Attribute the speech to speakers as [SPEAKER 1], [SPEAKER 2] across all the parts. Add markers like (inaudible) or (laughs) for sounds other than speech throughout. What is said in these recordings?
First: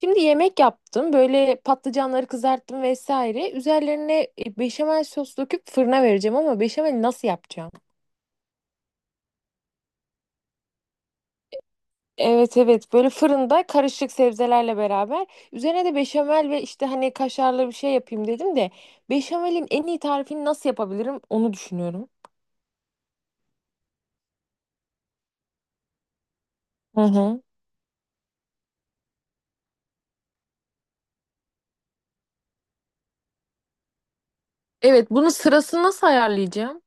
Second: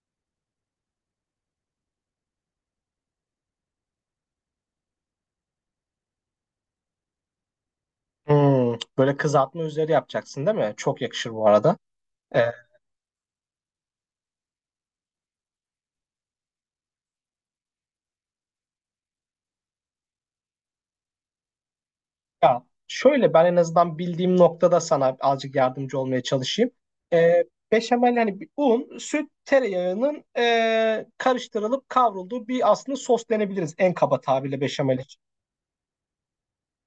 [SPEAKER 1] Şimdi yemek yaptım. Böyle patlıcanları kızarttım vesaire. Üzerlerine beşamel sos döküp fırına vereceğim ama beşamel nasıl yapacağım?
[SPEAKER 2] Hmm, böyle kızartma üzeri yapacaksın değil mi? Çok yakışır bu arada. Ee,
[SPEAKER 1] Evet evet, böyle fırında karışık sebzelerle beraber üzerine de beşamel ve işte hani kaşarlı bir şey yapayım dedim de beşamelin en iyi tarifini nasıl yapabilirim onu düşünüyorum.
[SPEAKER 2] ya şöyle ben en azından bildiğim noktada sana azıcık yardımcı olmaya çalışayım.
[SPEAKER 1] Hı hı.
[SPEAKER 2] Ee, Beşamel yani bir un, süt, tereyağının karıştırılıp kavrulduğu bir aslında sos denebiliriz en kaba tabirle beşamel
[SPEAKER 1] Evet,
[SPEAKER 2] için.
[SPEAKER 1] bunun sırasını nasıl ayarlayacağım?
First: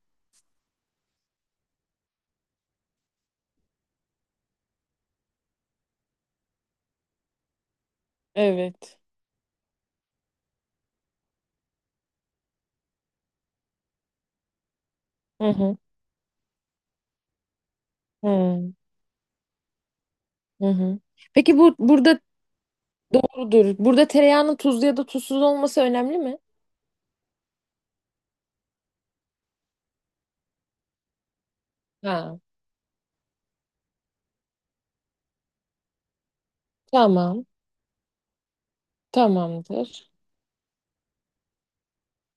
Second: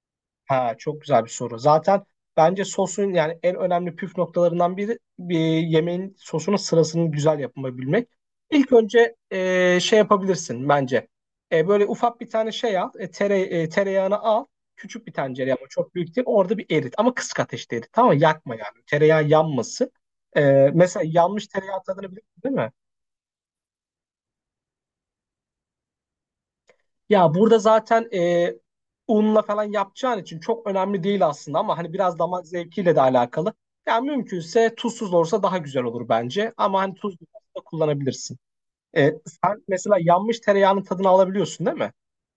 [SPEAKER 2] Ha, çok güzel bir soru. Zaten bence sosun yani en önemli püf noktalarından biri bir yemeğin sosunun sırasını güzel yapabilmek. İlk
[SPEAKER 1] Evet.
[SPEAKER 2] önce şey yapabilirsin bence. Böyle ufak bir tane şey al, tereyağını al. Küçük bir
[SPEAKER 1] Hı
[SPEAKER 2] tencere ama
[SPEAKER 1] hı.
[SPEAKER 2] çok büyük değil. Orada bir erit ama kısık ateşte erit. Tamam mı? Yakma
[SPEAKER 1] Hı
[SPEAKER 2] yani. Tereyağı yanmasın. E,
[SPEAKER 1] hı. Hı.
[SPEAKER 2] Mesela yanmış
[SPEAKER 1] Peki bu
[SPEAKER 2] tereyağı tadını
[SPEAKER 1] burada
[SPEAKER 2] biliyorsun değil mi?
[SPEAKER 1] doğrudur. Burada tereyağının tuzlu ya da tuzsuz olması önemli mi?
[SPEAKER 2] Ya burada zaten unla falan yapacağın için çok önemli değil aslında ama hani biraz
[SPEAKER 1] Ha.
[SPEAKER 2] damak zevkiyle de alakalı. Ya mümkünse tuzsuz olursa daha güzel olur bence ama hani tuzlu
[SPEAKER 1] Tamam.
[SPEAKER 2] da kullanabilirsin. Sen mesela
[SPEAKER 1] Tamamdır.
[SPEAKER 2] yanmış tereyağının tadını alabiliyorsun değil mi?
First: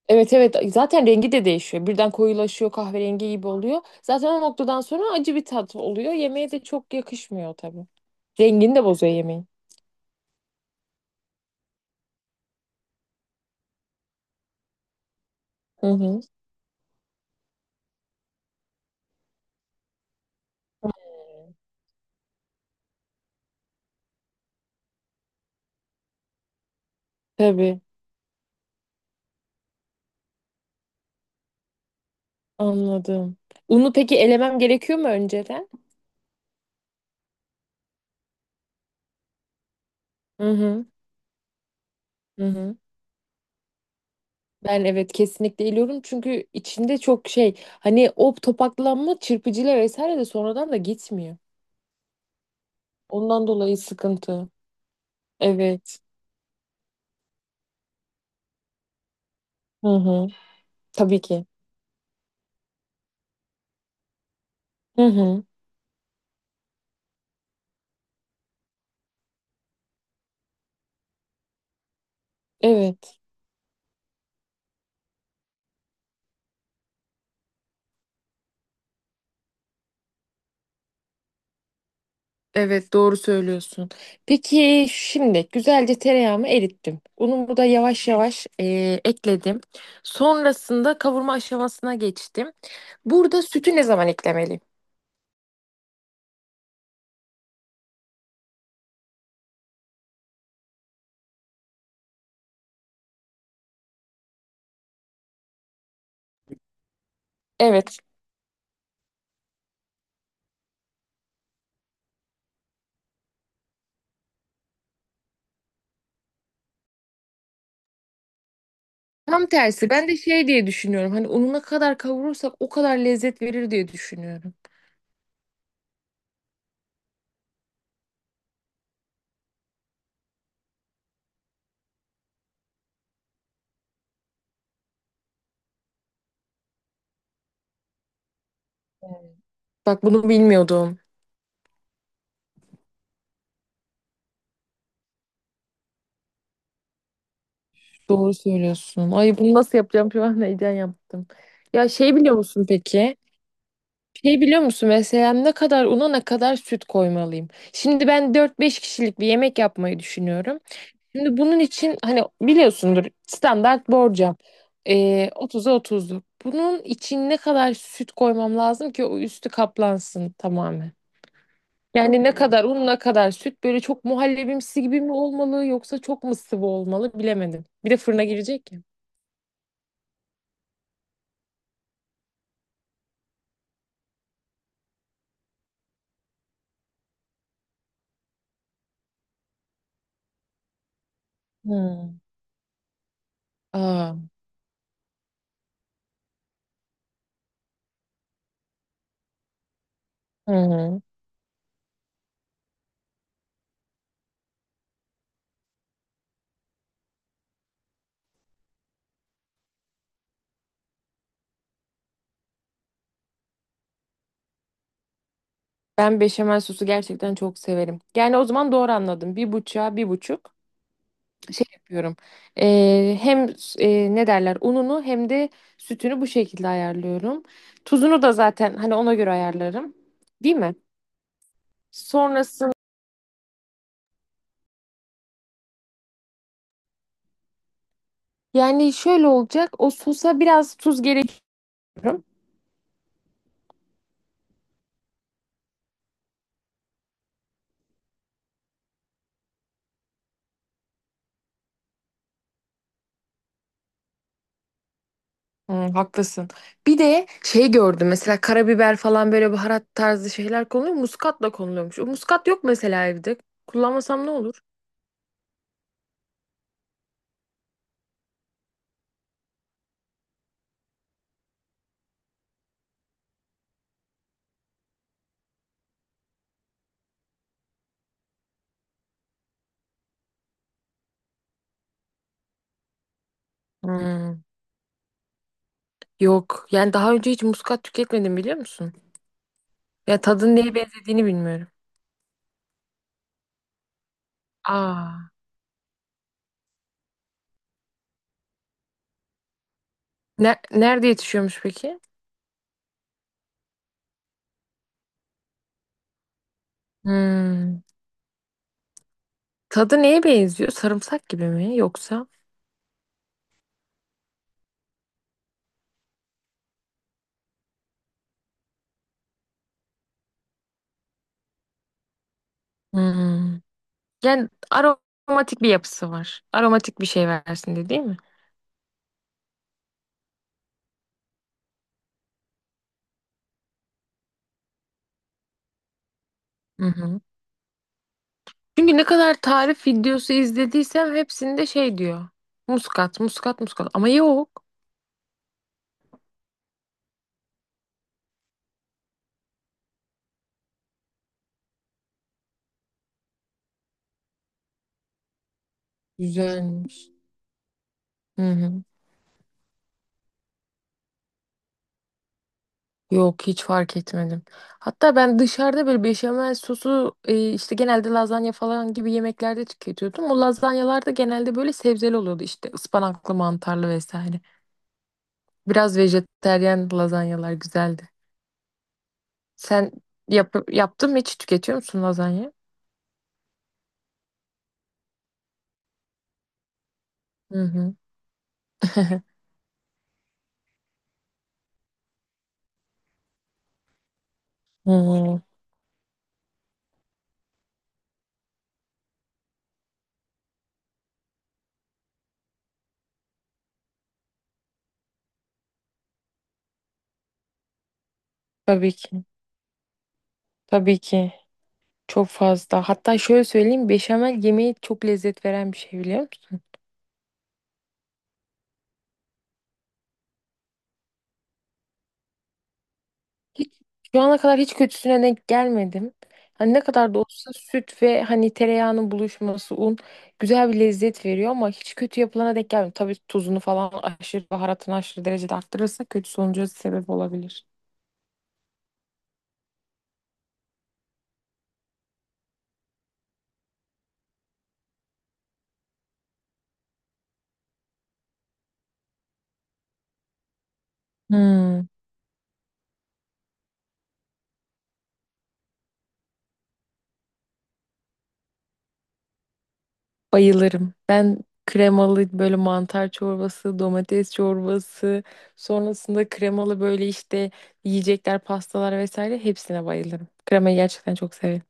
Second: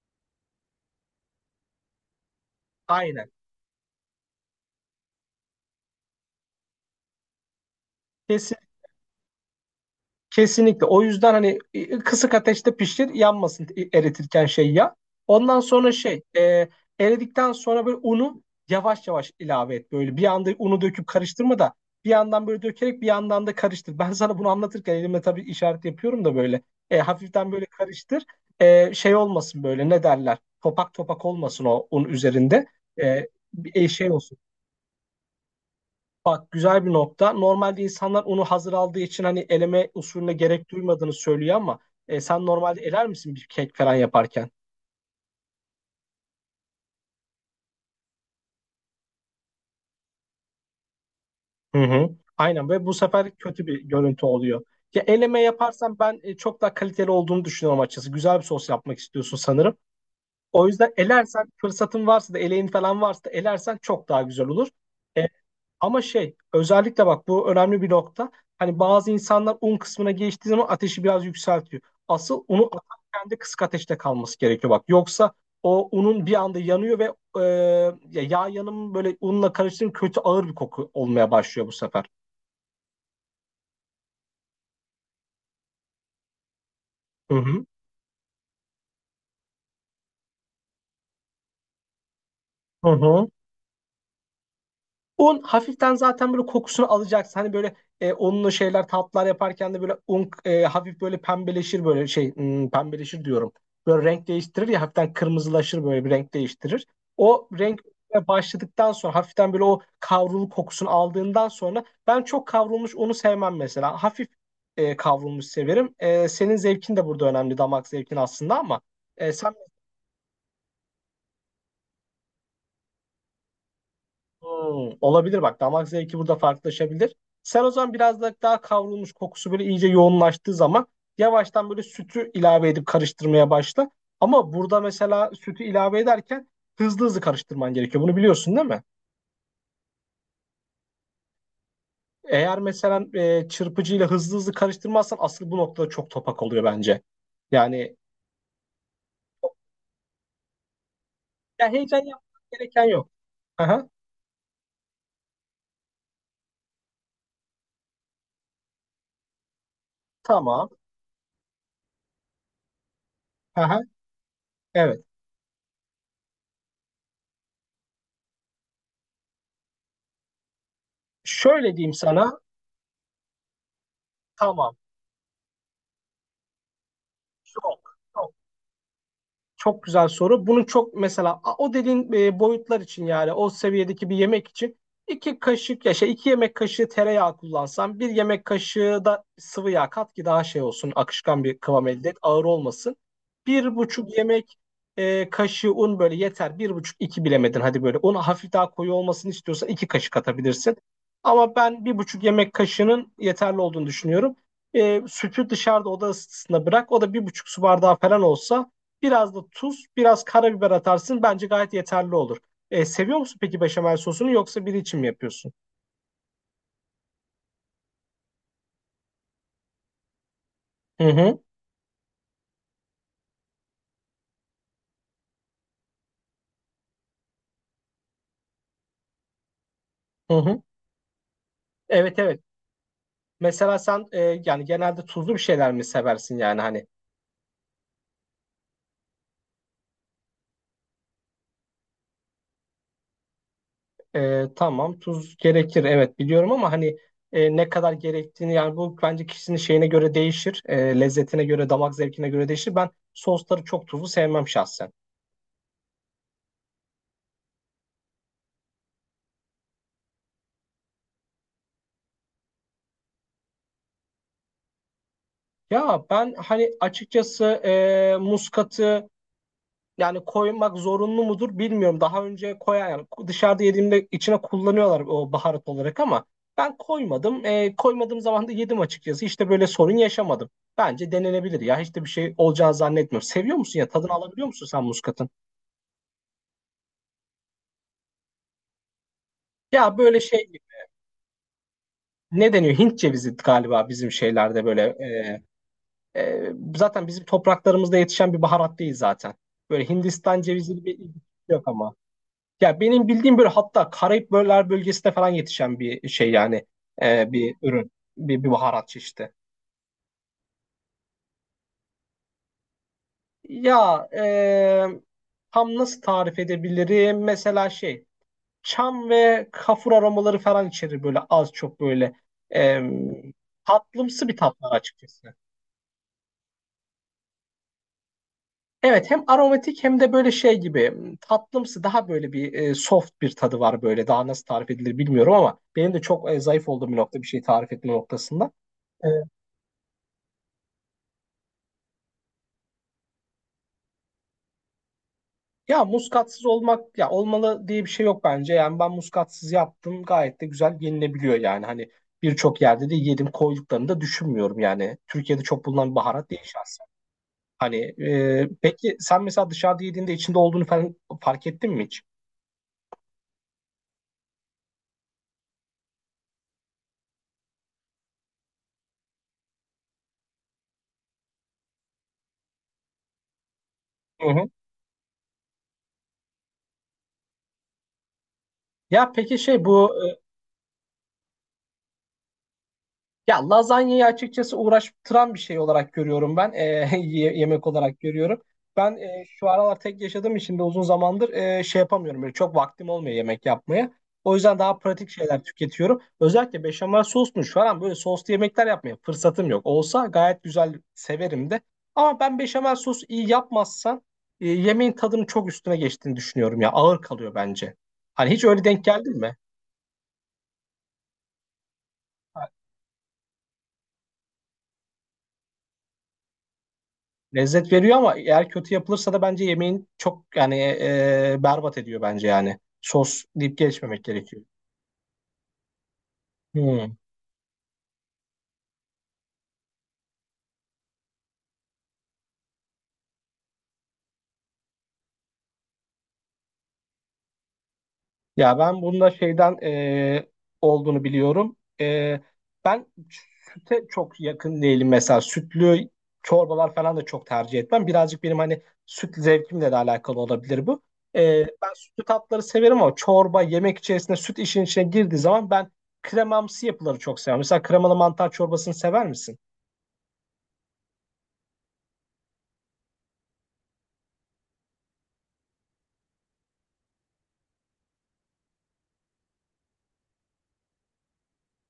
[SPEAKER 1] Evet evet, zaten rengi de değişiyor. Birden koyulaşıyor, kahverengi
[SPEAKER 2] Aynen.
[SPEAKER 1] gibi oluyor. Zaten o noktadan sonra acı bir tat oluyor. Yemeğe de çok yakışmıyor tabii.
[SPEAKER 2] Kesinlikle.
[SPEAKER 1] Rengini de bozuyor yemeğin.
[SPEAKER 2] Kesinlikle. O yüzden hani kısık ateşte pişir, yanmasın, eritirken şey ya. Ondan
[SPEAKER 1] Hı
[SPEAKER 2] sonra
[SPEAKER 1] hı.
[SPEAKER 2] eridikten sonra böyle unu yavaş yavaş ilave et. Böyle bir anda unu döküp karıştırma da bir yandan böyle dökerek bir yandan da karıştır. Ben sana bunu anlatırken elimle tabii işaret yapıyorum da böyle. Hafiften böyle
[SPEAKER 1] Tabii,
[SPEAKER 2] karıştır. Şey olmasın böyle ne derler? Topak topak olmasın o un üzerinde. E,
[SPEAKER 1] anladım. Unu
[SPEAKER 2] Şey
[SPEAKER 1] peki
[SPEAKER 2] olsun.
[SPEAKER 1] elemem gerekiyor mu önceden?
[SPEAKER 2] Bak güzel bir nokta. Normalde insanlar onu hazır aldığı için hani eleme usulüne
[SPEAKER 1] Hı
[SPEAKER 2] gerek
[SPEAKER 1] hı.
[SPEAKER 2] duymadığını söylüyor ama sen
[SPEAKER 1] Hı hı.
[SPEAKER 2] normalde eler misin bir kek falan yaparken?
[SPEAKER 1] Ben evet, kesinlikle eliyorum çünkü içinde çok şey, hani o topaklanma çırpıcıyla vesaire de sonradan da gitmiyor.
[SPEAKER 2] Hı hı. Aynen ve bu sefer
[SPEAKER 1] Ondan
[SPEAKER 2] kötü
[SPEAKER 1] dolayı
[SPEAKER 2] bir görüntü
[SPEAKER 1] sıkıntı.
[SPEAKER 2] oluyor. Ya eleme
[SPEAKER 1] Evet.
[SPEAKER 2] yaparsan ben çok daha kaliteli olduğunu düşünüyorum açıkçası. Güzel bir sos yapmak istiyorsun sanırım.
[SPEAKER 1] Hı hı.
[SPEAKER 2] O yüzden
[SPEAKER 1] Tabii
[SPEAKER 2] elersen
[SPEAKER 1] ki.
[SPEAKER 2] fırsatın varsa da eleğin falan varsa da elersen çok daha güzel olur.
[SPEAKER 1] Hı
[SPEAKER 2] E,
[SPEAKER 1] hı.
[SPEAKER 2] Ama şey özellikle bak bu önemli bir nokta. Hani bazı insanlar un kısmına geçtiği zaman ateşi biraz yükseltiyor. Asıl unu
[SPEAKER 1] Evet.
[SPEAKER 2] atarken de kısık ateşte kalması gerekiyor bak. Yoksa o unun bir anda yanıyor ve e, ya yağ yanımı böyle unla karıştırınca kötü ağır bir koku olmaya başlıyor bu sefer.
[SPEAKER 1] Evet, doğru söylüyorsun. Peki şimdi güzelce tereyağımı erittim.
[SPEAKER 2] Hı
[SPEAKER 1] Unumu
[SPEAKER 2] hı.
[SPEAKER 1] da yavaş yavaş ekledim. Sonrasında kavurma aşamasına geçtim.
[SPEAKER 2] Hı hı.
[SPEAKER 1] Burada sütü ne zaman eklemeliyim?
[SPEAKER 2] Un hafiften zaten böyle kokusunu alacaksın. Hani böyle unlu şeyler tatlar yaparken de böyle un, hafif böyle pembeleşir böyle pembeleşir diyorum. Böyle renk değiştirir ya hafiften kırmızılaşır böyle bir renk değiştirir. O renk
[SPEAKER 1] Evet.
[SPEAKER 2] başladıktan sonra hafiften böyle o kavrulu kokusunu aldığından sonra ben çok kavrulmuş unu sevmem mesela. Hafif kavrulmuş severim. Senin zevkin de burada önemli damak zevkin aslında ama e,
[SPEAKER 1] Tam
[SPEAKER 2] sen
[SPEAKER 1] tersi. Ben de şey diye düşünüyorum. Hani unu ne kadar kavurursak o kadar lezzet verir diye düşünüyorum.
[SPEAKER 2] Hmm, olabilir bak damak zevki burada farklılaşabilir. Sen o zaman biraz da daha kavrulmuş kokusu böyle iyice yoğunlaştığı zaman yavaştan böyle sütü ilave edip karıştırmaya başla. Ama burada mesela sütü ilave ederken hızlı hızlı karıştırman gerekiyor. Bunu biliyorsun değil mi?
[SPEAKER 1] Bak, bunu bilmiyordum.
[SPEAKER 2] Eğer mesela çırpıcıyla hızlı hızlı karıştırmazsan asıl bu noktada çok topak oluyor bence. Yani
[SPEAKER 1] Doğru söylüyorsun. Ay, bunu nasıl yapacağım? Şu an (laughs) heyecan yaptım.
[SPEAKER 2] ya
[SPEAKER 1] Ya
[SPEAKER 2] heyecan
[SPEAKER 1] şey, biliyor
[SPEAKER 2] yapmak
[SPEAKER 1] musun
[SPEAKER 2] gereken yok.
[SPEAKER 1] peki?
[SPEAKER 2] Aha,
[SPEAKER 1] Şey, biliyor musun mesela ne kadar una ne kadar süt koymalıyım? Şimdi ben dört beş kişilik bir yemek yapmayı düşünüyorum.
[SPEAKER 2] tamam.
[SPEAKER 1] Şimdi bunun için hani biliyorsundur,
[SPEAKER 2] Aha,
[SPEAKER 1] standart borcam.
[SPEAKER 2] evet.
[SPEAKER 1] 30'a 30'luk. Bunun için ne kadar süt koymam lazım ki o üstü kaplansın tamamen?
[SPEAKER 2] Şöyle diyeyim
[SPEAKER 1] Yani ne
[SPEAKER 2] sana.
[SPEAKER 1] kadar un, ne kadar süt, böyle çok
[SPEAKER 2] Tamam.
[SPEAKER 1] muhallebimsi gibi mi olmalı, yoksa çok mı sıvı olmalı bilemedim. Bir
[SPEAKER 2] Çok.
[SPEAKER 1] de fırına girecek.
[SPEAKER 2] Çok güzel soru. Bunun çok mesela o dediğin boyutlar için yani o seviyedeki bir yemek için iki kaşık ya şey iki yemek kaşığı tereyağı kullansan bir yemek kaşığı da sıvı yağ kat ki daha şey olsun akışkan bir kıvam elde et
[SPEAKER 1] Hmm.
[SPEAKER 2] ağır olmasın. Bir
[SPEAKER 1] Aa.
[SPEAKER 2] buçuk yemek kaşığı un böyle yeter. Bir buçuk iki bilemedin hadi böyle un hafif daha koyu olmasını istiyorsan iki kaşık
[SPEAKER 1] Hı
[SPEAKER 2] atabilirsin.
[SPEAKER 1] hı.
[SPEAKER 2] Ama ben bir buçuk yemek kaşığının yeterli olduğunu düşünüyorum. Sütü dışarıda oda ısısında bırak o da bir buçuk su bardağı falan olsa biraz da tuz, biraz karabiber atarsın. Bence gayet yeterli olur. Seviyor musun peki beşamel sosunu yoksa biri için mi yapıyorsun?
[SPEAKER 1] Ben beşamel sosu gerçekten çok severim. Yani o zaman doğru anladım. Bir buçuğa bir buçuk
[SPEAKER 2] Hı hı,
[SPEAKER 1] şey yapıyorum. Hem ne derler ununu hem de sütünü bu şekilde ayarlıyorum. Tuzunu da zaten hani ona göre ayarlarım.
[SPEAKER 2] hı
[SPEAKER 1] Değil
[SPEAKER 2] hı.
[SPEAKER 1] mi?
[SPEAKER 2] Evet evet.
[SPEAKER 1] Sonrasında
[SPEAKER 2] Mesela sen yani genelde tuzlu bir şeyler mi seversin yani hani
[SPEAKER 1] yani şöyle olacak. O sosa biraz tuz gerekiyor.
[SPEAKER 2] Tamam tuz gerekir evet biliyorum ama hani ne kadar gerektiğini yani bu bence kişinin şeyine göre değişir. Lezzetine göre, damak zevkine göre değişir. Ben sosları çok tuzlu sevmem şahsen.
[SPEAKER 1] Hmm, haklısın. Bir de şey gördüm, mesela karabiber falan, böyle baharat tarzı şeyler konuluyor. Muskatla konuluyormuş. O muskat yok mesela evde. Kullanmasam ne olur?
[SPEAKER 2] Ya ben hani açıkçası muskatı yani koymak zorunlu mudur bilmiyorum. Daha önce koyan yani dışarıda yediğimde içine kullanıyorlar o baharat olarak ama ben koymadım. Koymadığım zaman da yedim açıkçası. İşte böyle sorun yaşamadım. Bence denenebilir ya. Hiç de bir şey olacağını zannetmiyorum. Seviyor musun ya? Tadını
[SPEAKER 1] Hmm,
[SPEAKER 2] alabiliyor musun sen muskatın?
[SPEAKER 1] yok. Yani daha önce hiç muskat tüketmedim, biliyor musun?
[SPEAKER 2] Ya böyle
[SPEAKER 1] Ya
[SPEAKER 2] şey
[SPEAKER 1] tadın neye benzediğini bilmiyorum.
[SPEAKER 2] ne deniyor? Hint cevizi galiba bizim şeylerde böyle.
[SPEAKER 1] Aa.
[SPEAKER 2] Zaten bizim topraklarımızda yetişen bir baharat değil zaten. Böyle Hindistan
[SPEAKER 1] Ne,
[SPEAKER 2] cevizi gibi bir
[SPEAKER 1] nerede
[SPEAKER 2] ilgisi
[SPEAKER 1] yetişiyormuş
[SPEAKER 2] yok ama.
[SPEAKER 1] peki?
[SPEAKER 2] Ya benim bildiğim böyle hatta Karayip bölgesinde falan yetişen bir şey yani bir
[SPEAKER 1] Hmm.
[SPEAKER 2] ürün, bir baharat çeşidi.
[SPEAKER 1] Tadı neye benziyor? Sarımsak gibi mi yoksa?
[SPEAKER 2] Ya, tam nasıl tarif edebilirim? Mesela şey çam ve kafur aromaları falan içerir böyle az çok böyle e,
[SPEAKER 1] Hmm.
[SPEAKER 2] tatlımsı bir
[SPEAKER 1] Yani
[SPEAKER 2] tat var açıkçası.
[SPEAKER 1] aromatik bir yapısı var. Aromatik bir şey versin diye, değil mi?
[SPEAKER 2] Evet hem aromatik hem de böyle şey gibi tatlımsı daha böyle bir soft bir tadı var böyle daha nasıl tarif edilir bilmiyorum ama benim de çok zayıf
[SPEAKER 1] Hı
[SPEAKER 2] olduğum bir nokta
[SPEAKER 1] hı.
[SPEAKER 2] bir şey tarif etme noktasında.
[SPEAKER 1] Çünkü ne
[SPEAKER 2] E,
[SPEAKER 1] kadar tarif videosu izlediysem hepsinde şey diyor. Muskat, muskat, muskat. Ama yok.
[SPEAKER 2] Ya muskatsız olmak ya olmalı diye bir şey yok bence. Yani ben muskatsız yaptım gayet de güzel yenilebiliyor yani. Hani birçok yerde de yedim koyduklarını da düşünmüyorum yani. Türkiye'de çok bulunan bir baharat değil şahsen.
[SPEAKER 1] Güzelmiş.
[SPEAKER 2] Hani
[SPEAKER 1] Hı hı.
[SPEAKER 2] peki sen mesela dışarıda yediğinde içinde olduğunu falan fark ettin mi hiç?
[SPEAKER 1] Yok, hiç fark etmedim. Hatta ben dışarıda böyle beşamel sosu işte genelde lazanya falan gibi yemeklerde tüketiyordum. O lazanyalar da genelde böyle sebzeli oluyordu, işte ıspanaklı, mantarlı
[SPEAKER 2] Hı
[SPEAKER 1] vesaire.
[SPEAKER 2] hı.
[SPEAKER 1] Biraz vejetaryen lazanyalar güzeldi.
[SPEAKER 2] Ya peki şey
[SPEAKER 1] Sen
[SPEAKER 2] bu e,
[SPEAKER 1] yaptın mı, hiç tüketiyor musun lazanya?
[SPEAKER 2] Ya lazanyayı açıkçası uğraştıran bir şey olarak görüyorum ben. (laughs)
[SPEAKER 1] Hı
[SPEAKER 2] Yemek
[SPEAKER 1] hı.
[SPEAKER 2] olarak görüyorum. Ben
[SPEAKER 1] (laughs)
[SPEAKER 2] şu aralar tek yaşadığım için de uzun zamandır şey yapamıyorum. Böyle çok vaktim olmuyor yemek yapmaya. O yüzden daha pratik
[SPEAKER 1] Hı,
[SPEAKER 2] şeyler tüketiyorum. Özellikle beşamel sosmuş falan böyle soslu yemekler yapmaya fırsatım yok. Olsa gayet güzel severim de. Ama ben beşamel sos iyi yapmazsan yemeğin tadının çok üstüne geçtiğini düşünüyorum ya. Ağır kalıyor bence. Hani hiç öyle denk
[SPEAKER 1] tabii ki.
[SPEAKER 2] geldin mi?
[SPEAKER 1] Tabii ki. Çok fazla. Hatta şöyle söyleyeyim, beşamel yemeği çok lezzet veren bir şey, biliyor musun?
[SPEAKER 2] Lezzet veriyor ama eğer kötü yapılırsa da bence yemeğin çok yani berbat ediyor bence yani. Sos deyip
[SPEAKER 1] Hiç,
[SPEAKER 2] geçmemek
[SPEAKER 1] şu ana
[SPEAKER 2] gerekiyor.
[SPEAKER 1] kadar hiç kötüsüne denk gelmedim. Hani ne
[SPEAKER 2] Hmm.
[SPEAKER 1] kadar da olsa süt ve hani tereyağının buluşması, un güzel bir lezzet veriyor, ama hiç kötü yapılana denk gelmedim. Tabii tuzunu falan aşırı, baharatını aşırı derecede arttırırsa kötü sonuca sebep olabilir.
[SPEAKER 2] Ya ben bunda olduğunu biliyorum. E, ben süte çok yakın değilim mesela. Sütlü çorbalar falan da çok tercih etmem. Birazcık benim hani süt zevkimle de alakalı olabilir bu. E, Ben
[SPEAKER 1] Hmm.
[SPEAKER 2] sütlü tatları severim ama çorba yemek içerisinde süt işin içine girdiği zaman ben kremamsı yapıları çok seviyorum. Mesela kremalı mantar çorbasını sever misin?
[SPEAKER 1] Bayılırım. Ben kremalı böyle mantar çorbası, domates çorbası, sonrasında kremalı böyle işte yiyecekler, pastalar vesaire, hepsine bayılırım. Kremayı gerçekten çok severim.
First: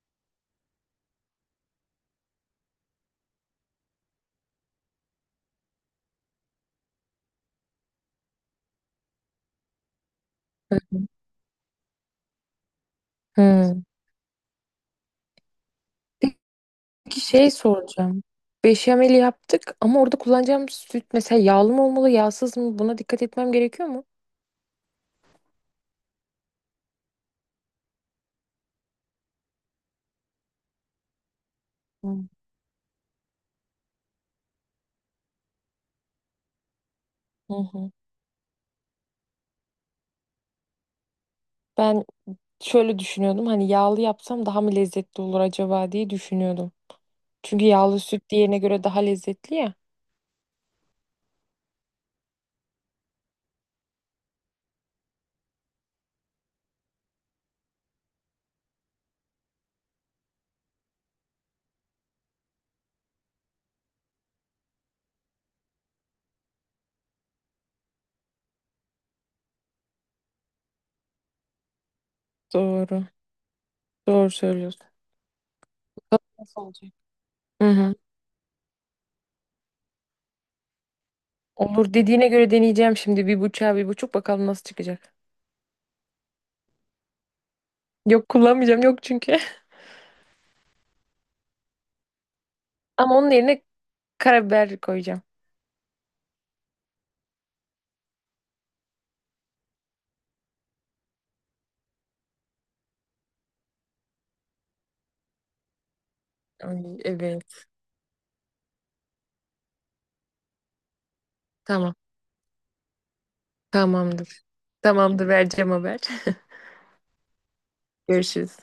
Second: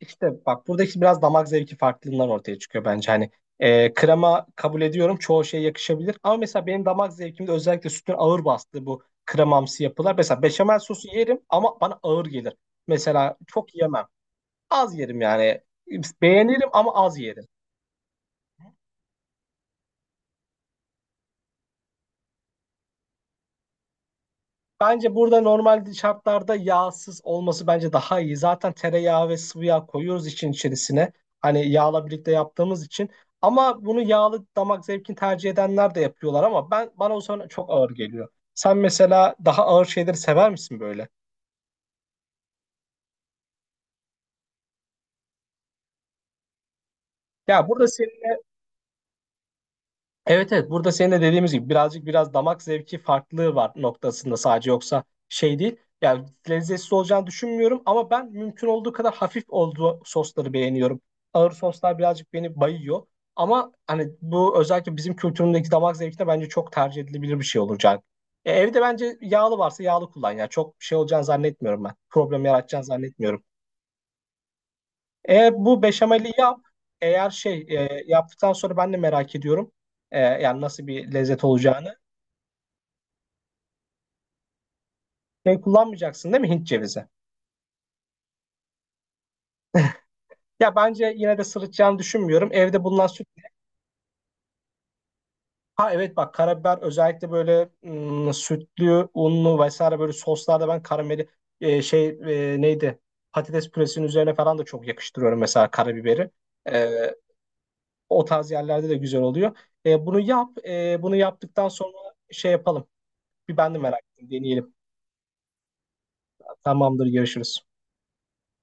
[SPEAKER 2] İşte bak buradaki biraz damak zevki farklılığından ortaya çıkıyor bence. Hani krema kabul ediyorum çoğu şeye yakışabilir. Ama mesela benim damak zevkimde özellikle sütün ağır bastığı bu kremamsı yapılar. Mesela beşamel sosu yerim ama bana ağır gelir. Mesela çok
[SPEAKER 1] Hmm.
[SPEAKER 2] yemem. Az yerim yani. Beğenirim ama az
[SPEAKER 1] Peki
[SPEAKER 2] yerim.
[SPEAKER 1] şey soracağım. Beşamel yaptık ama orada kullanacağım süt mesela yağlı mı olmalı, yağsız mı? Buna dikkat etmem gerekiyor mu?
[SPEAKER 2] Bence burada normal şartlarda yağsız olması bence daha iyi. Zaten tereyağı ve sıvı yağ koyuyoruz için içerisine. Hani yağla
[SPEAKER 1] Hmm.
[SPEAKER 2] birlikte yaptığımız için. Ama bunu yağlı damak zevkini tercih edenler de yapıyorlar ama ben bana o zaman
[SPEAKER 1] Hı
[SPEAKER 2] çok ağır
[SPEAKER 1] hı.
[SPEAKER 2] geliyor. Sen mesela daha ağır şeyleri sever misin böyle?
[SPEAKER 1] Ben şöyle düşünüyordum, hani yağlı yapsam daha mı lezzetli olur acaba diye düşünüyordum.
[SPEAKER 2] Ya
[SPEAKER 1] Çünkü
[SPEAKER 2] burada
[SPEAKER 1] yağlı süt
[SPEAKER 2] senin
[SPEAKER 1] diğerine göre daha lezzetli ya.
[SPEAKER 2] Evet evet burada senin de dediğimiz gibi birazcık biraz damak zevki farklılığı var noktasında sadece yoksa şey değil. Yani lezzetsiz olacağını düşünmüyorum ama ben mümkün olduğu kadar hafif olduğu sosları beğeniyorum. Ağır soslar birazcık beni bayıyor. Ama hani bu özellikle bizim kültürümüzdeki damak zevkine bence çok tercih edilebilir bir şey olacak. Evde bence yağlı varsa yağlı kullan ya. Çok şey olacağını zannetmiyorum ben. Problem yaratacağını
[SPEAKER 1] Doğru.
[SPEAKER 2] zannetmiyorum.
[SPEAKER 1] Doğru söylüyorsun.
[SPEAKER 2] Eğer bu
[SPEAKER 1] Bakalım
[SPEAKER 2] beşameli yap,
[SPEAKER 1] nasıl olacak.
[SPEAKER 2] eğer
[SPEAKER 1] Hı hı.
[SPEAKER 2] yaptıktan sonra ben de merak ediyorum. Yani nasıl bir lezzet
[SPEAKER 1] Olur
[SPEAKER 2] olacağını.
[SPEAKER 1] dediğine göre deneyeceğim, şimdi bir bıçağı bir buçuk, bakalım nasıl çıkacak.
[SPEAKER 2] Şey kullanmayacaksın değil mi Hint cevizi?
[SPEAKER 1] Yok, kullanmayacağım yok çünkü. (laughs)
[SPEAKER 2] Ya bence yine de sırıtacağını düşünmüyorum. Evde bulunan
[SPEAKER 1] Ama
[SPEAKER 2] süt.
[SPEAKER 1] onun yerine karabiber koyacağım.
[SPEAKER 2] Ha evet bak karabiber özellikle böyle sütlü, unlu vesaire böyle soslarda ben karameli e, şey neydi? Patates püresinin üzerine falan da çok yakıştırıyorum mesela karabiberi. E,
[SPEAKER 1] Ay, evet.
[SPEAKER 2] O tarz yerlerde de güzel oluyor. Bunu yap. Bunu yaptıktan
[SPEAKER 1] Tamam.
[SPEAKER 2] sonra şey yapalım. Bir ben de merak ettim.
[SPEAKER 1] Tamamdır.
[SPEAKER 2] Deneyelim.
[SPEAKER 1] Tamamdır, vereceğim haber. (laughs)
[SPEAKER 2] Tamamdır, görüşürüz.
[SPEAKER 1] Görüşürüz.